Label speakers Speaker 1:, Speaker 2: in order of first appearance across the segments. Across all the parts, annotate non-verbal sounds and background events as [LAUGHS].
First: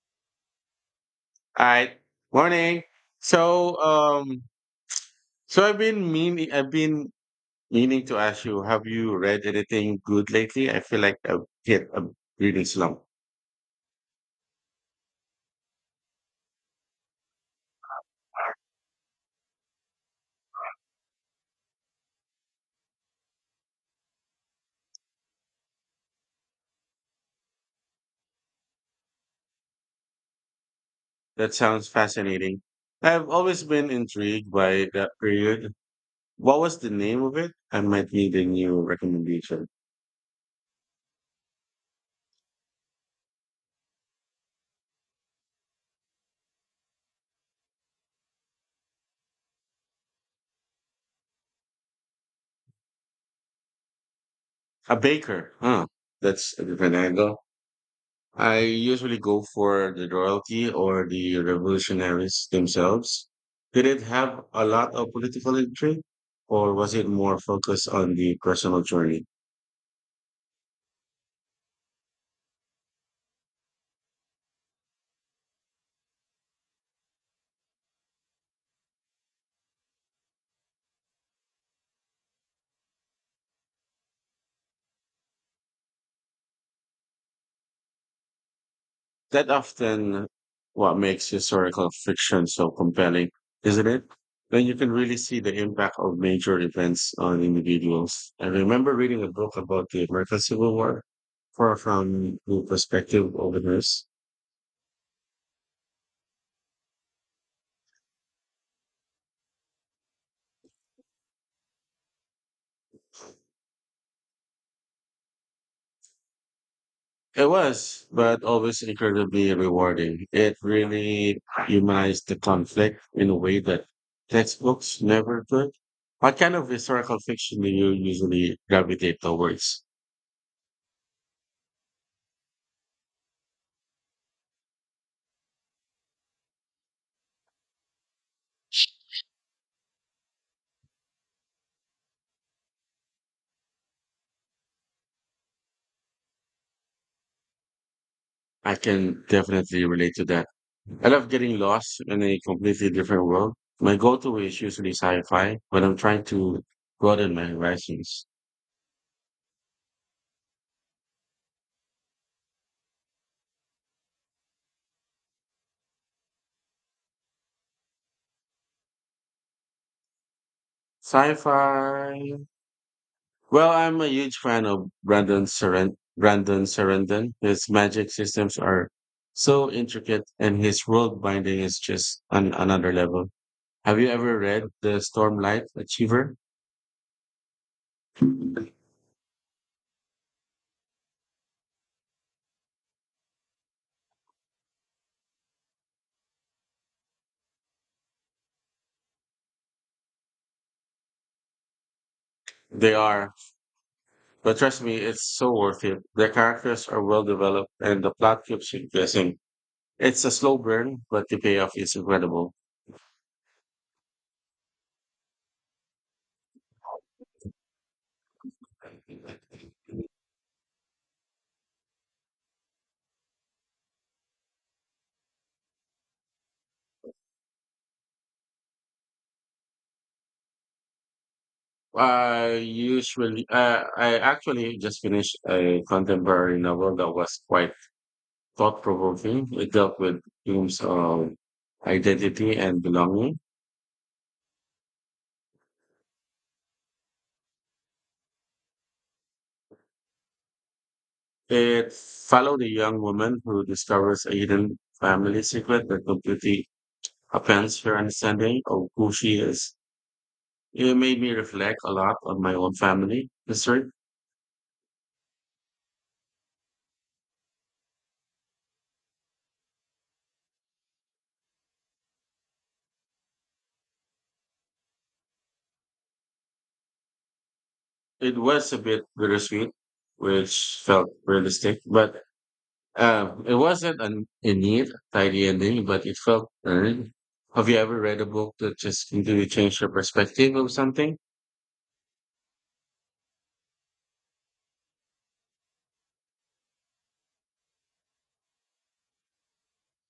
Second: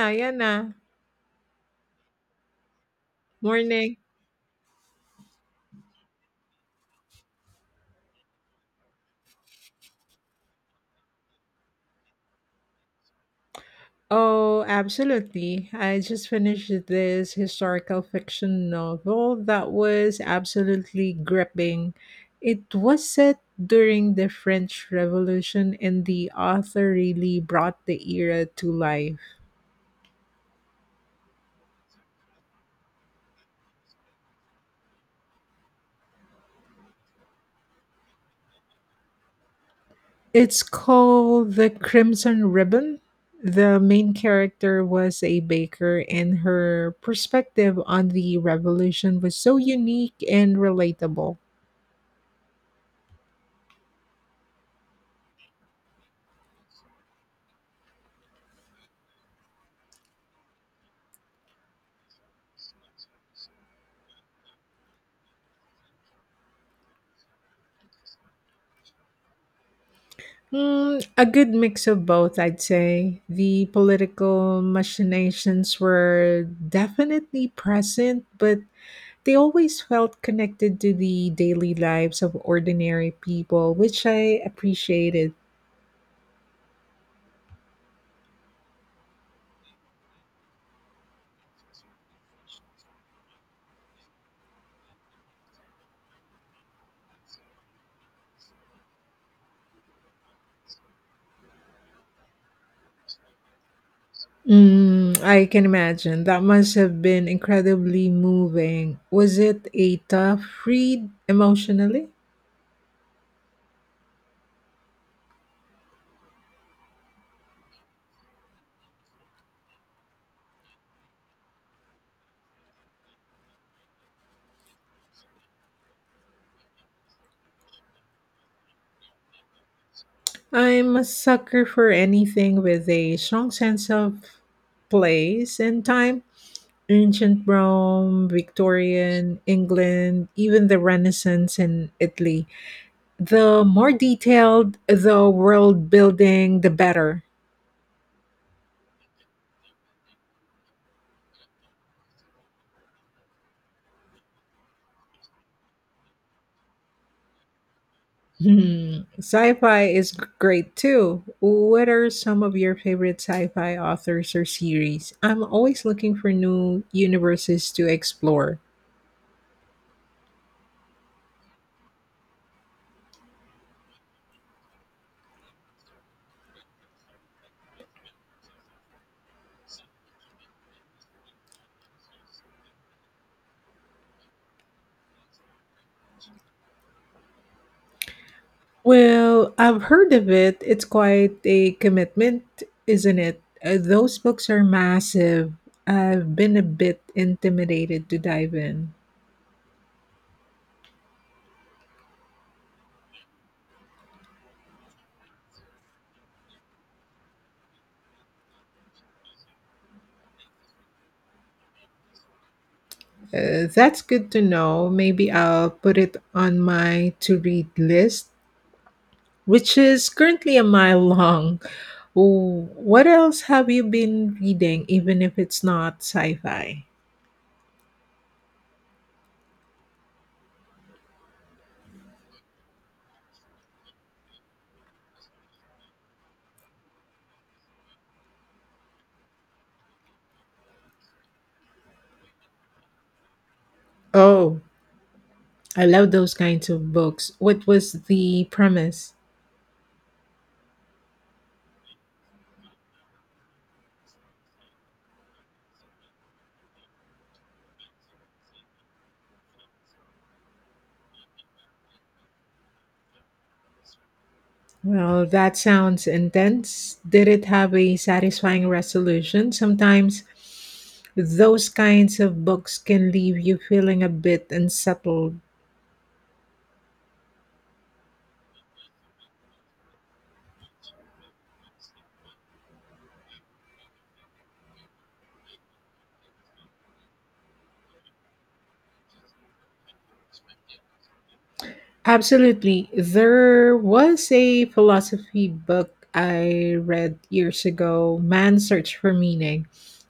Speaker 1: Ayan na.
Speaker 2: Hi, morning. So,
Speaker 1: Morning.
Speaker 2: um, so I've been meaning to ask you, have you read anything good lately? I feel like I've hit a reading slump.
Speaker 1: Oh, absolutely. I just finished this historical fiction novel that was absolutely gripping. It was set during the French Revolution, and the author really brought the era to life.
Speaker 2: That sounds fascinating. I've always been intrigued by that period. What was the name of it? I might need a new recommendation.
Speaker 1: It's called The Crimson Ribbon. The main character was a baker, and her perspective on the revolution was so unique and relatable.
Speaker 2: A baker, huh? That's a different angle. I usually go for the royalty or the revolutionaries themselves. Did it have a lot of political intrigue, or was it more focused on the personal journey?
Speaker 1: Mm, a good mix of both, I'd say. The political machinations were definitely present, but they always felt connected to the daily lives of ordinary people, which I appreciated.
Speaker 2: That often what makes historical fiction so compelling, isn't it? When you can really see the impact of major events on individuals. I remember reading a book about the American Civil War, far from the perspective of the nurse.
Speaker 1: Mm, I can imagine. That must have been incredibly moving. Was it a tough read emotionally?
Speaker 2: It was, but always incredibly rewarding. It really humanized the conflict in a way that textbooks never could. What kind of historical fiction do you usually gravitate towards?
Speaker 1: I'm a sucker for anything with a strong sense of place and time. Ancient Rome, Victorian, England, even the Renaissance in Italy. The more detailed the world building, the better.
Speaker 2: I can definitely relate to that. I love getting lost in a completely different world. My go-to is usually sci-fi, but I'm trying to broaden my horizons.
Speaker 1: [LAUGHS] Hmm. Sci-fi is great too. What are some of your favorite sci-fi authors or series? I'm always looking for new universes to explore.
Speaker 2: Sci-fi. Well, I'm a huge fan of Brandon Sarandon. His magic systems are so intricate, and his world binding is just on another level. Have you ever read The Stormlight Achiever?
Speaker 1: Well, I've heard of it. It's quite a commitment, isn't it? Those books are massive. I've been a bit intimidated to dive in.
Speaker 2: They are, but trust me, it's so worth it. The characters are well developed, and the plot keeps you guessing. It's a slow burn, but the payoff is incredible.
Speaker 1: That's good to know. Maybe I'll put it on my to read list, which is currently a mile long. What else have you been reading, even if it's not sci fi?
Speaker 2: I actually just finished a contemporary novel that was quite thought provoking. It dealt with themes of identity and belonging.
Speaker 1: Oh, I love those kinds of books. What was the premise?
Speaker 2: It followed a young woman who discovers a hidden family secret that completely upends her understanding of who she is. It made me reflect a lot on my own family history.
Speaker 1: Well, that sounds intense. Did it have a satisfying resolution? Sometimes those kinds of books can leave you feeling a bit unsettled.
Speaker 2: It was a bit bittersweet, which felt realistic, but it wasn't an, a neat, tidy ending, but it felt earned. Have you ever read a book that just completely changed your perspective of something?
Speaker 1: Absolutely. There was a philosophy book I read years ago, Man's Search for Meaning,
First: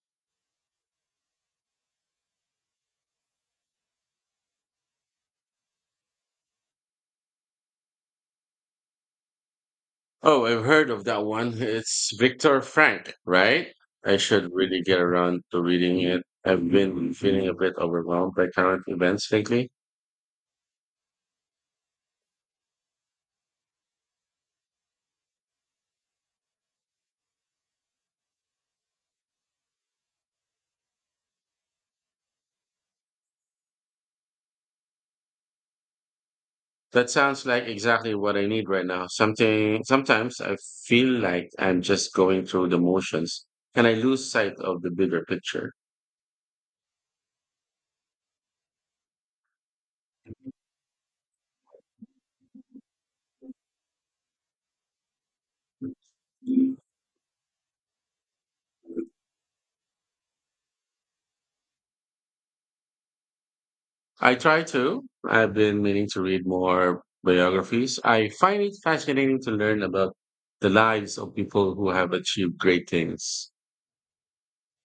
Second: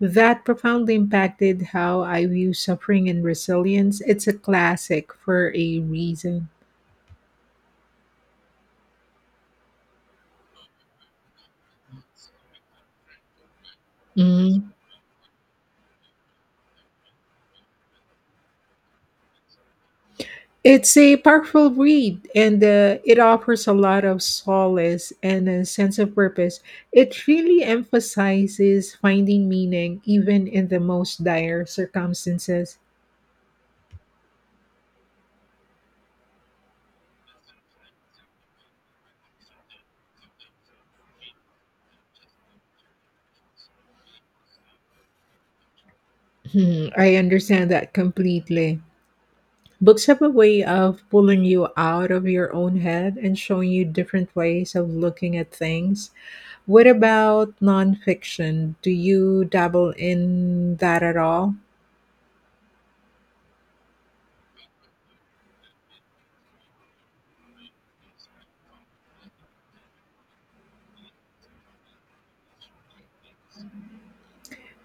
Speaker 1: that profoundly impacted how I view suffering and resilience. It's a classic for a reason.
Speaker 2: Oh, I've heard of that one. It's Viktor Frank, right? I should
Speaker 1: Mm.
Speaker 2: really get around to reading it. I've been feeling a bit overwhelmed by current events lately.
Speaker 1: It's a powerful read, and it offers a lot of solace and a sense of purpose. It really emphasizes finding meaning even in the most dire circumstances.
Speaker 2: That sounds like exactly what I need right now. Something sometimes I feel like I'm just going through the motions and I lose sight of the bigger picture.
Speaker 1: Hmm, I understand that completely. Books have a way of pulling you out of your own head and showing you different ways of looking at things. What about nonfiction? Do you dabble in that at all?
Speaker 2: I try to. I've been meaning to read more biographies. I find it fascinating to learn about the lives of people who have achieved great things.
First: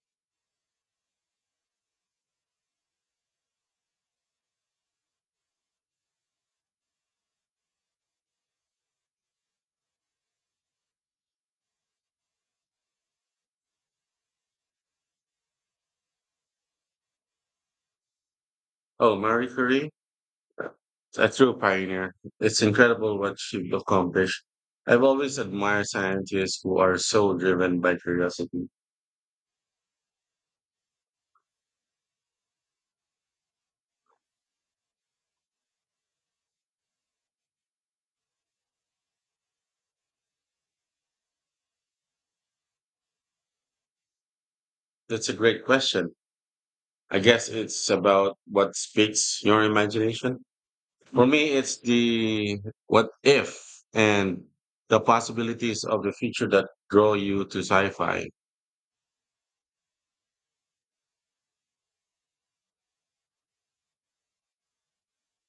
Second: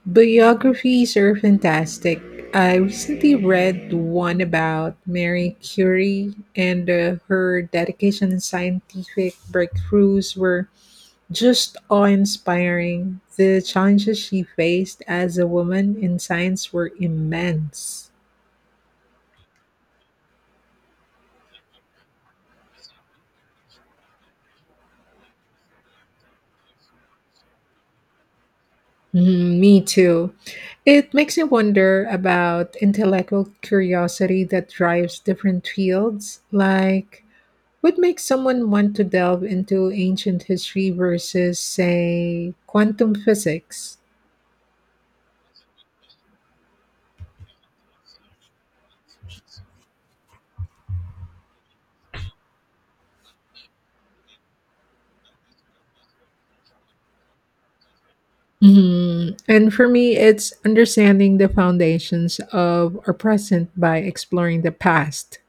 Speaker 1: Biographies are fantastic. I recently read one about Mary Curie, and her dedication and scientific breakthroughs were just awe-inspiring. The challenges she faced as a woman in science were immense.
Speaker 2: Oh, Marie Curie, a true pioneer. It's incredible what she accomplished. I've always admired scientists who are so driven by curiosity.
Speaker 1: Mm, me too. It makes me wonder about intellectual curiosity that drives different fields. Like, what makes someone want to delve into ancient history versus, say, quantum physics?
Speaker 2: That's a great question. I guess it's about what speaks your imagination. For me, it's the what if and the possibilities of the future that draw you to sci fi.
Speaker 1: Mhm. And for me, it's understanding the foundations of our present by exploring the past.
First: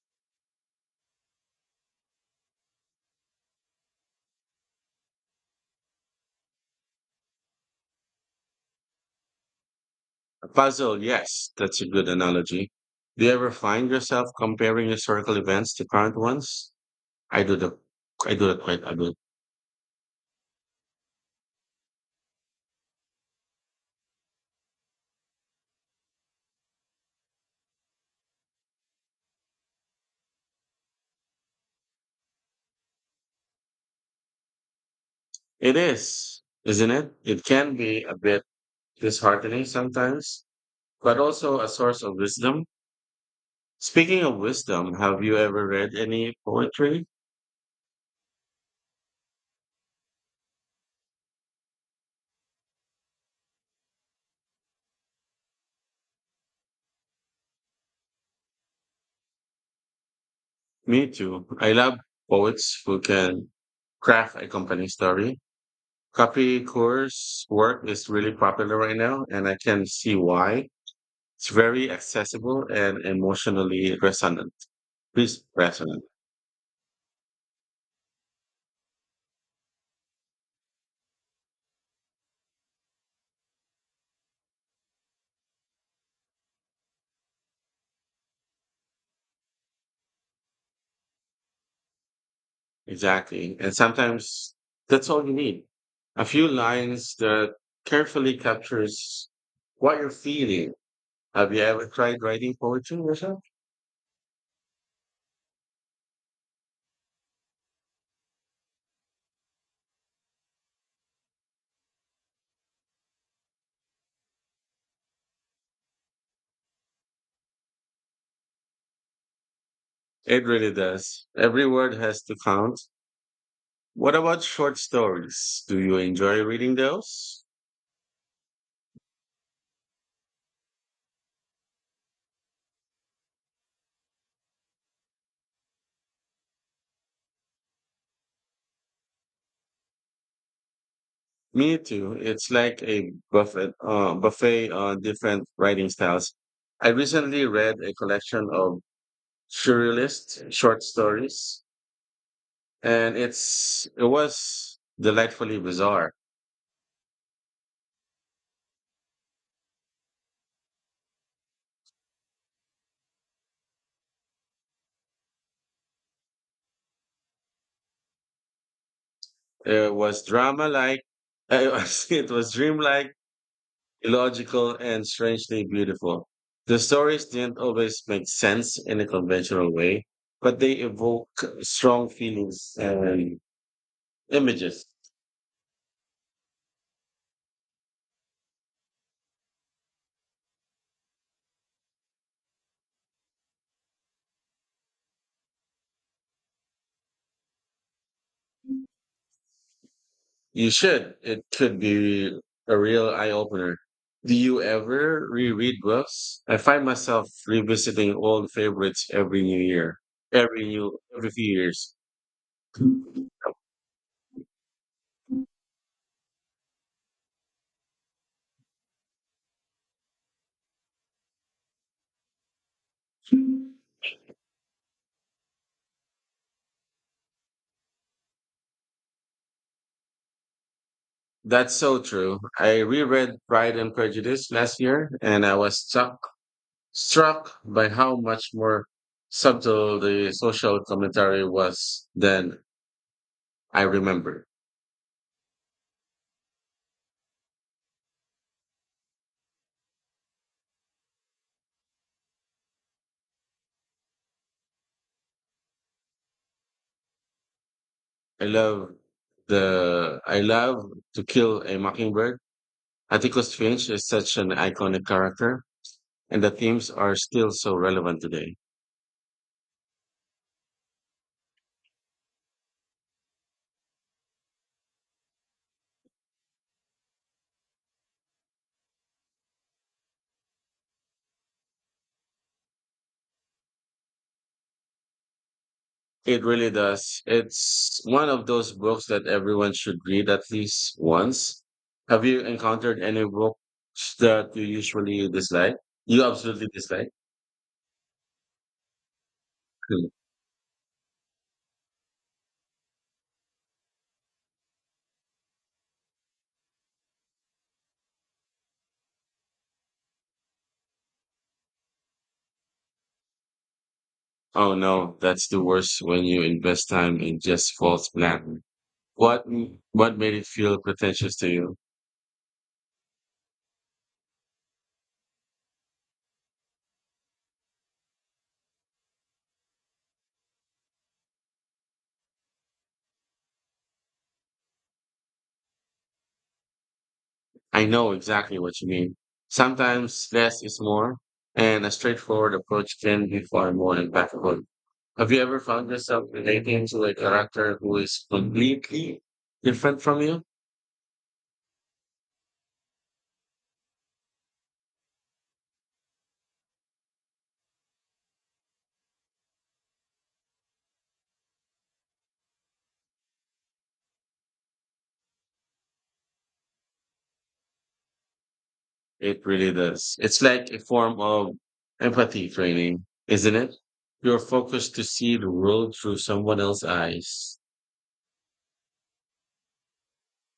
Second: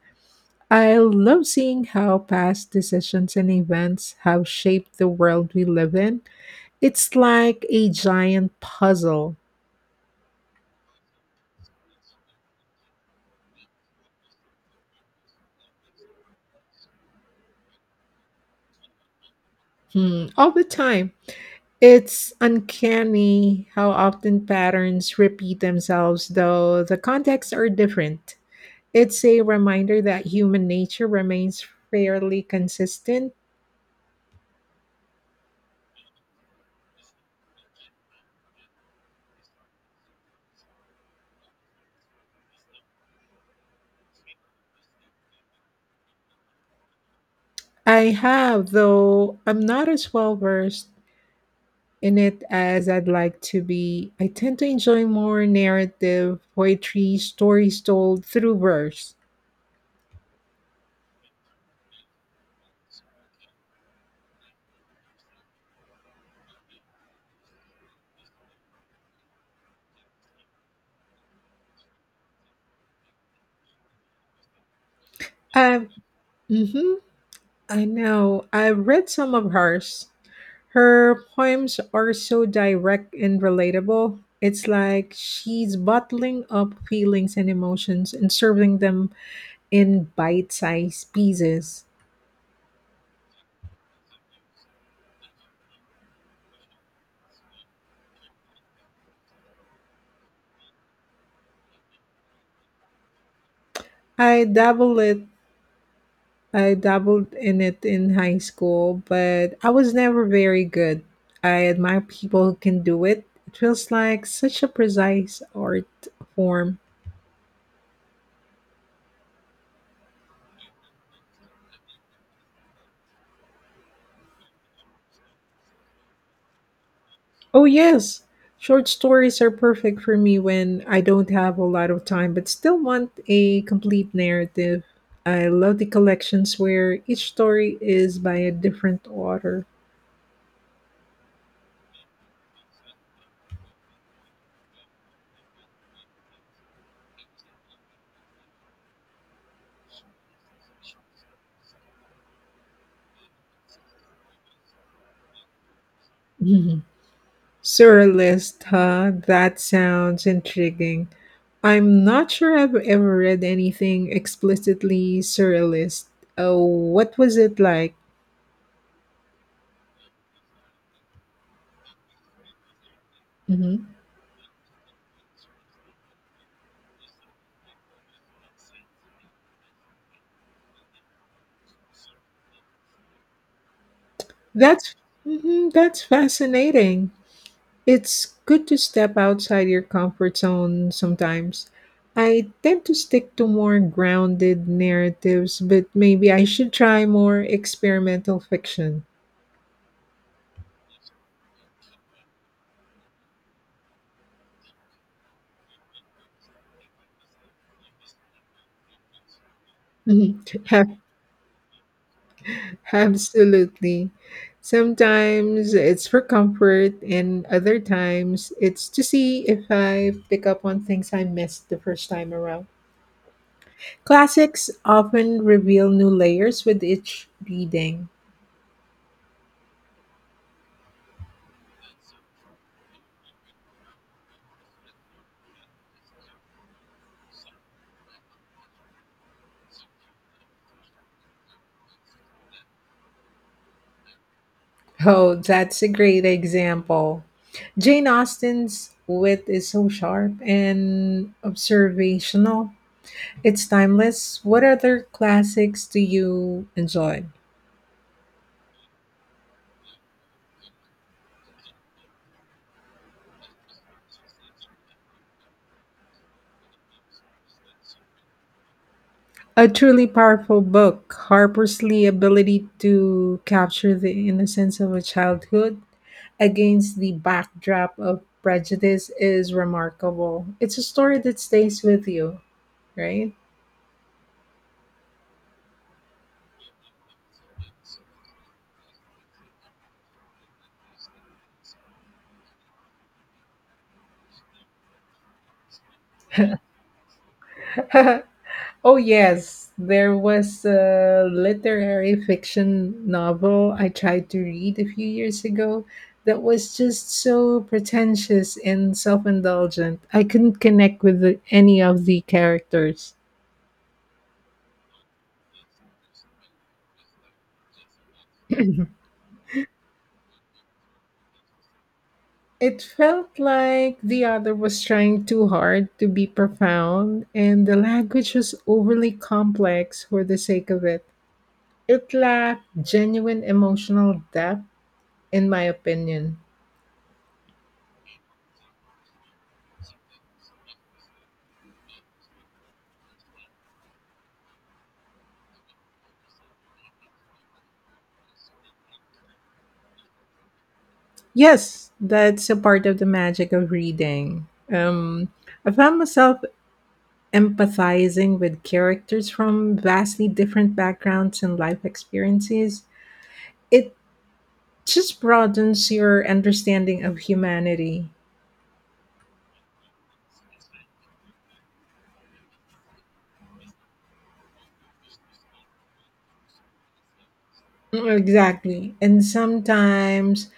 Speaker 1: I love seeing how past decisions and events have shaped the world we live in. It's like a giant puzzle.
Speaker 2: A puzzle, yes, that's a good analogy. Do you ever find yourself comparing historical events to current ones? I do the I do that quite a bit.
Speaker 1: Hmm, all the time. It's uncanny how often patterns repeat themselves, though the contexts are different. It's a reminder that human nature remains fairly consistent.
Speaker 2: It is, isn't it? It can be a bit disheartening sometimes, but also a source of wisdom. Speaking of wisdom, have you ever read any poetry?
Speaker 1: I have, though I'm not as well versed in it as I'd like to be. I tend to enjoy more narrative poetry, stories told through verse.
Speaker 2: Me too. I love poets who can craft a company story. Copy course work is really popular right now, and I can see why. It's very accessible and emotionally resonant. Please
Speaker 1: Uh,
Speaker 2: resonant.
Speaker 1: mm-hmm, I know. I've read some of hers. Her poems are so direct and relatable. It's like she's bottling up feelings and emotions and serving them in bite sized pieces.
Speaker 2: Exactly. And sometimes that's all you need. A few lines that carefully captures what you're feeling. Have you ever tried writing poetry yourself?
Speaker 1: I dabble it I dabbled in it in high school, but I was never very good. I admire people who can do it. It feels like such a precise art form.
Speaker 2: It really does. Every word has to count. What about short stories? Do you enjoy reading those?
Speaker 1: Oh, yes. Short stories are perfect for me when I don't have a lot of time but still want a complete narrative. I love the collections where each story is by a different author.
Speaker 2: Me too. It's like a buffet on different writing styles. I recently read a collection of surrealist short stories and it was delightfully bizarre.
Speaker 1: [LAUGHS] Surrealist, huh? That sounds intriguing. I'm not sure I've ever read anything explicitly surrealist. Oh, what was it like?
Speaker 2: It was drama like, [LAUGHS] it was dreamlike,
Speaker 1: Hmm.
Speaker 2: illogical, and strangely beautiful. The stories didn't always make sense in a conventional way, but they evoke strong feelings and images.
Speaker 1: That's mhm, that's fascinating. It's good to step outside your comfort zone sometimes. I tend to stick to more grounded narratives, but maybe I should try more experimental fiction.
Speaker 2: You should. It could be a real eye opener. Do you ever reread books? I find myself revisiting old favorites
Speaker 1: Mhm.
Speaker 2: every
Speaker 1: Have
Speaker 2: every few years.
Speaker 1: Absolutely. Sometimes it's for comfort, and other times it's to see if I pick up on things I missed the first time around. Classics often reveal new layers with each reading.
Speaker 2: That's so true. I reread Pride and Prejudice last year, and I was struck by how much more subtle the social commentary was than I remember.
Speaker 1: Oh, that's a great example. Jane Austen's wit is so sharp and observational. It's timeless. What other classics do you enjoy?
Speaker 2: I love I love to kill a mockingbird. Atticus Finch is such an iconic character, and the themes are still so relevant today.
Speaker 1: A truly powerful book. Harper's Lee ability to capture the innocence of a childhood against the backdrop of prejudice is remarkable. It's a story that stays with you, right?
Speaker 2: It really does. It's one of those books that everyone should read at least once. Have you encountered any books that you usually dislike? You absolutely dislike? [LAUGHS]
Speaker 1: [LAUGHS] Oh yes,
Speaker 2: Hmm.
Speaker 1: there was a literary fiction novel I tried to read a few years ago that was just so pretentious and self-indulgent. I couldn't connect with any of the characters.
Speaker 2: Oh no, that's the worst when you invest time in just false flat.
Speaker 1: [CLEARS THROAT]
Speaker 2: What made it feel pretentious to you?
Speaker 1: It felt like the other was trying too hard to be profound, and the language was overly complex for the sake of it. It lacked genuine emotional depth, in my opinion.
Speaker 2: I know exactly what you mean. Sometimes less is more, and a straightforward approach can be far more impactful. Have you ever found yourself relating to a character who is completely different from you?
Speaker 1: Yes, that's a part of the magic of reading. I found myself empathizing with characters from vastly different backgrounds and life experiences. It just broadens your understanding of humanity.
Speaker 2: It really does. It's like a form of empathy training, isn't it? You're focused to see the world through someone else's eyes.
Speaker 1: Exactly. And sometimes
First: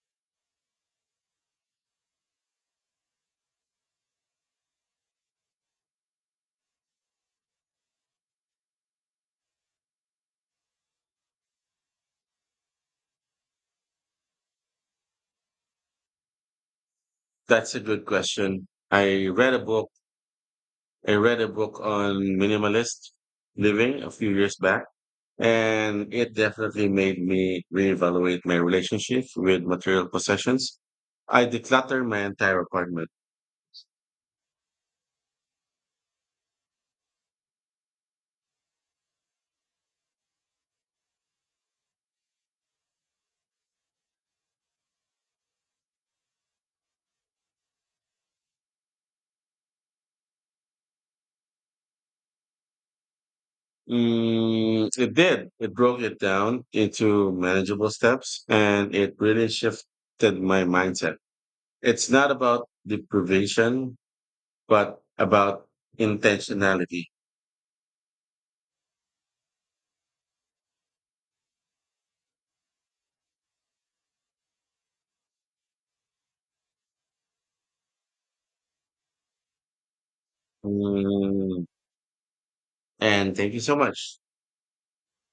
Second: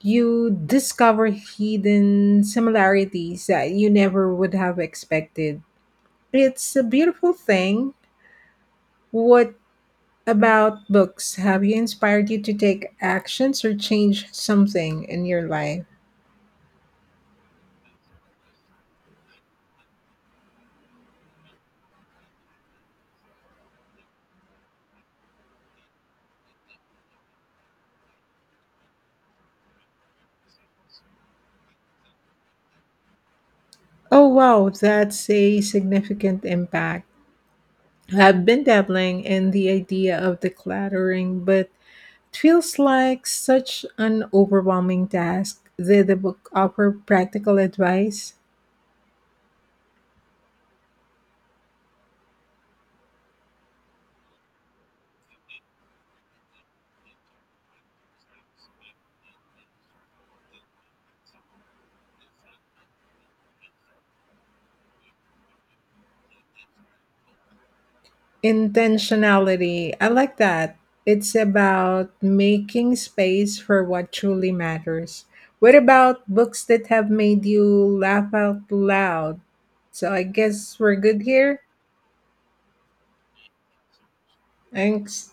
Speaker 1: you discover hidden similarities that you never would have expected. It's a beautiful thing. What about books? Have you inspired you to take actions or change something in your life?
Speaker 2: That's a good question. I read a book on minimalist living a few years back, and it definitely made me reevaluate my relationship with material possessions. I decluttered my entire apartment.
Speaker 1: Oh, wow, that's a significant impact. I've been dabbling in the idea of decluttering, but it feels like such an overwhelming task. Did the book offer practical advice?
Speaker 2: Mm, it did. It broke it down into manageable steps, and it really shifted my mindset. It's not about deprivation, but about intentionality.
Speaker 1: Intentionality. I like that. It's about making space for what truly matters. What about books that have made you laugh out loud? So I guess we're good here.
Speaker 2: Mm, and thank you so much.
Speaker 1: Thanks.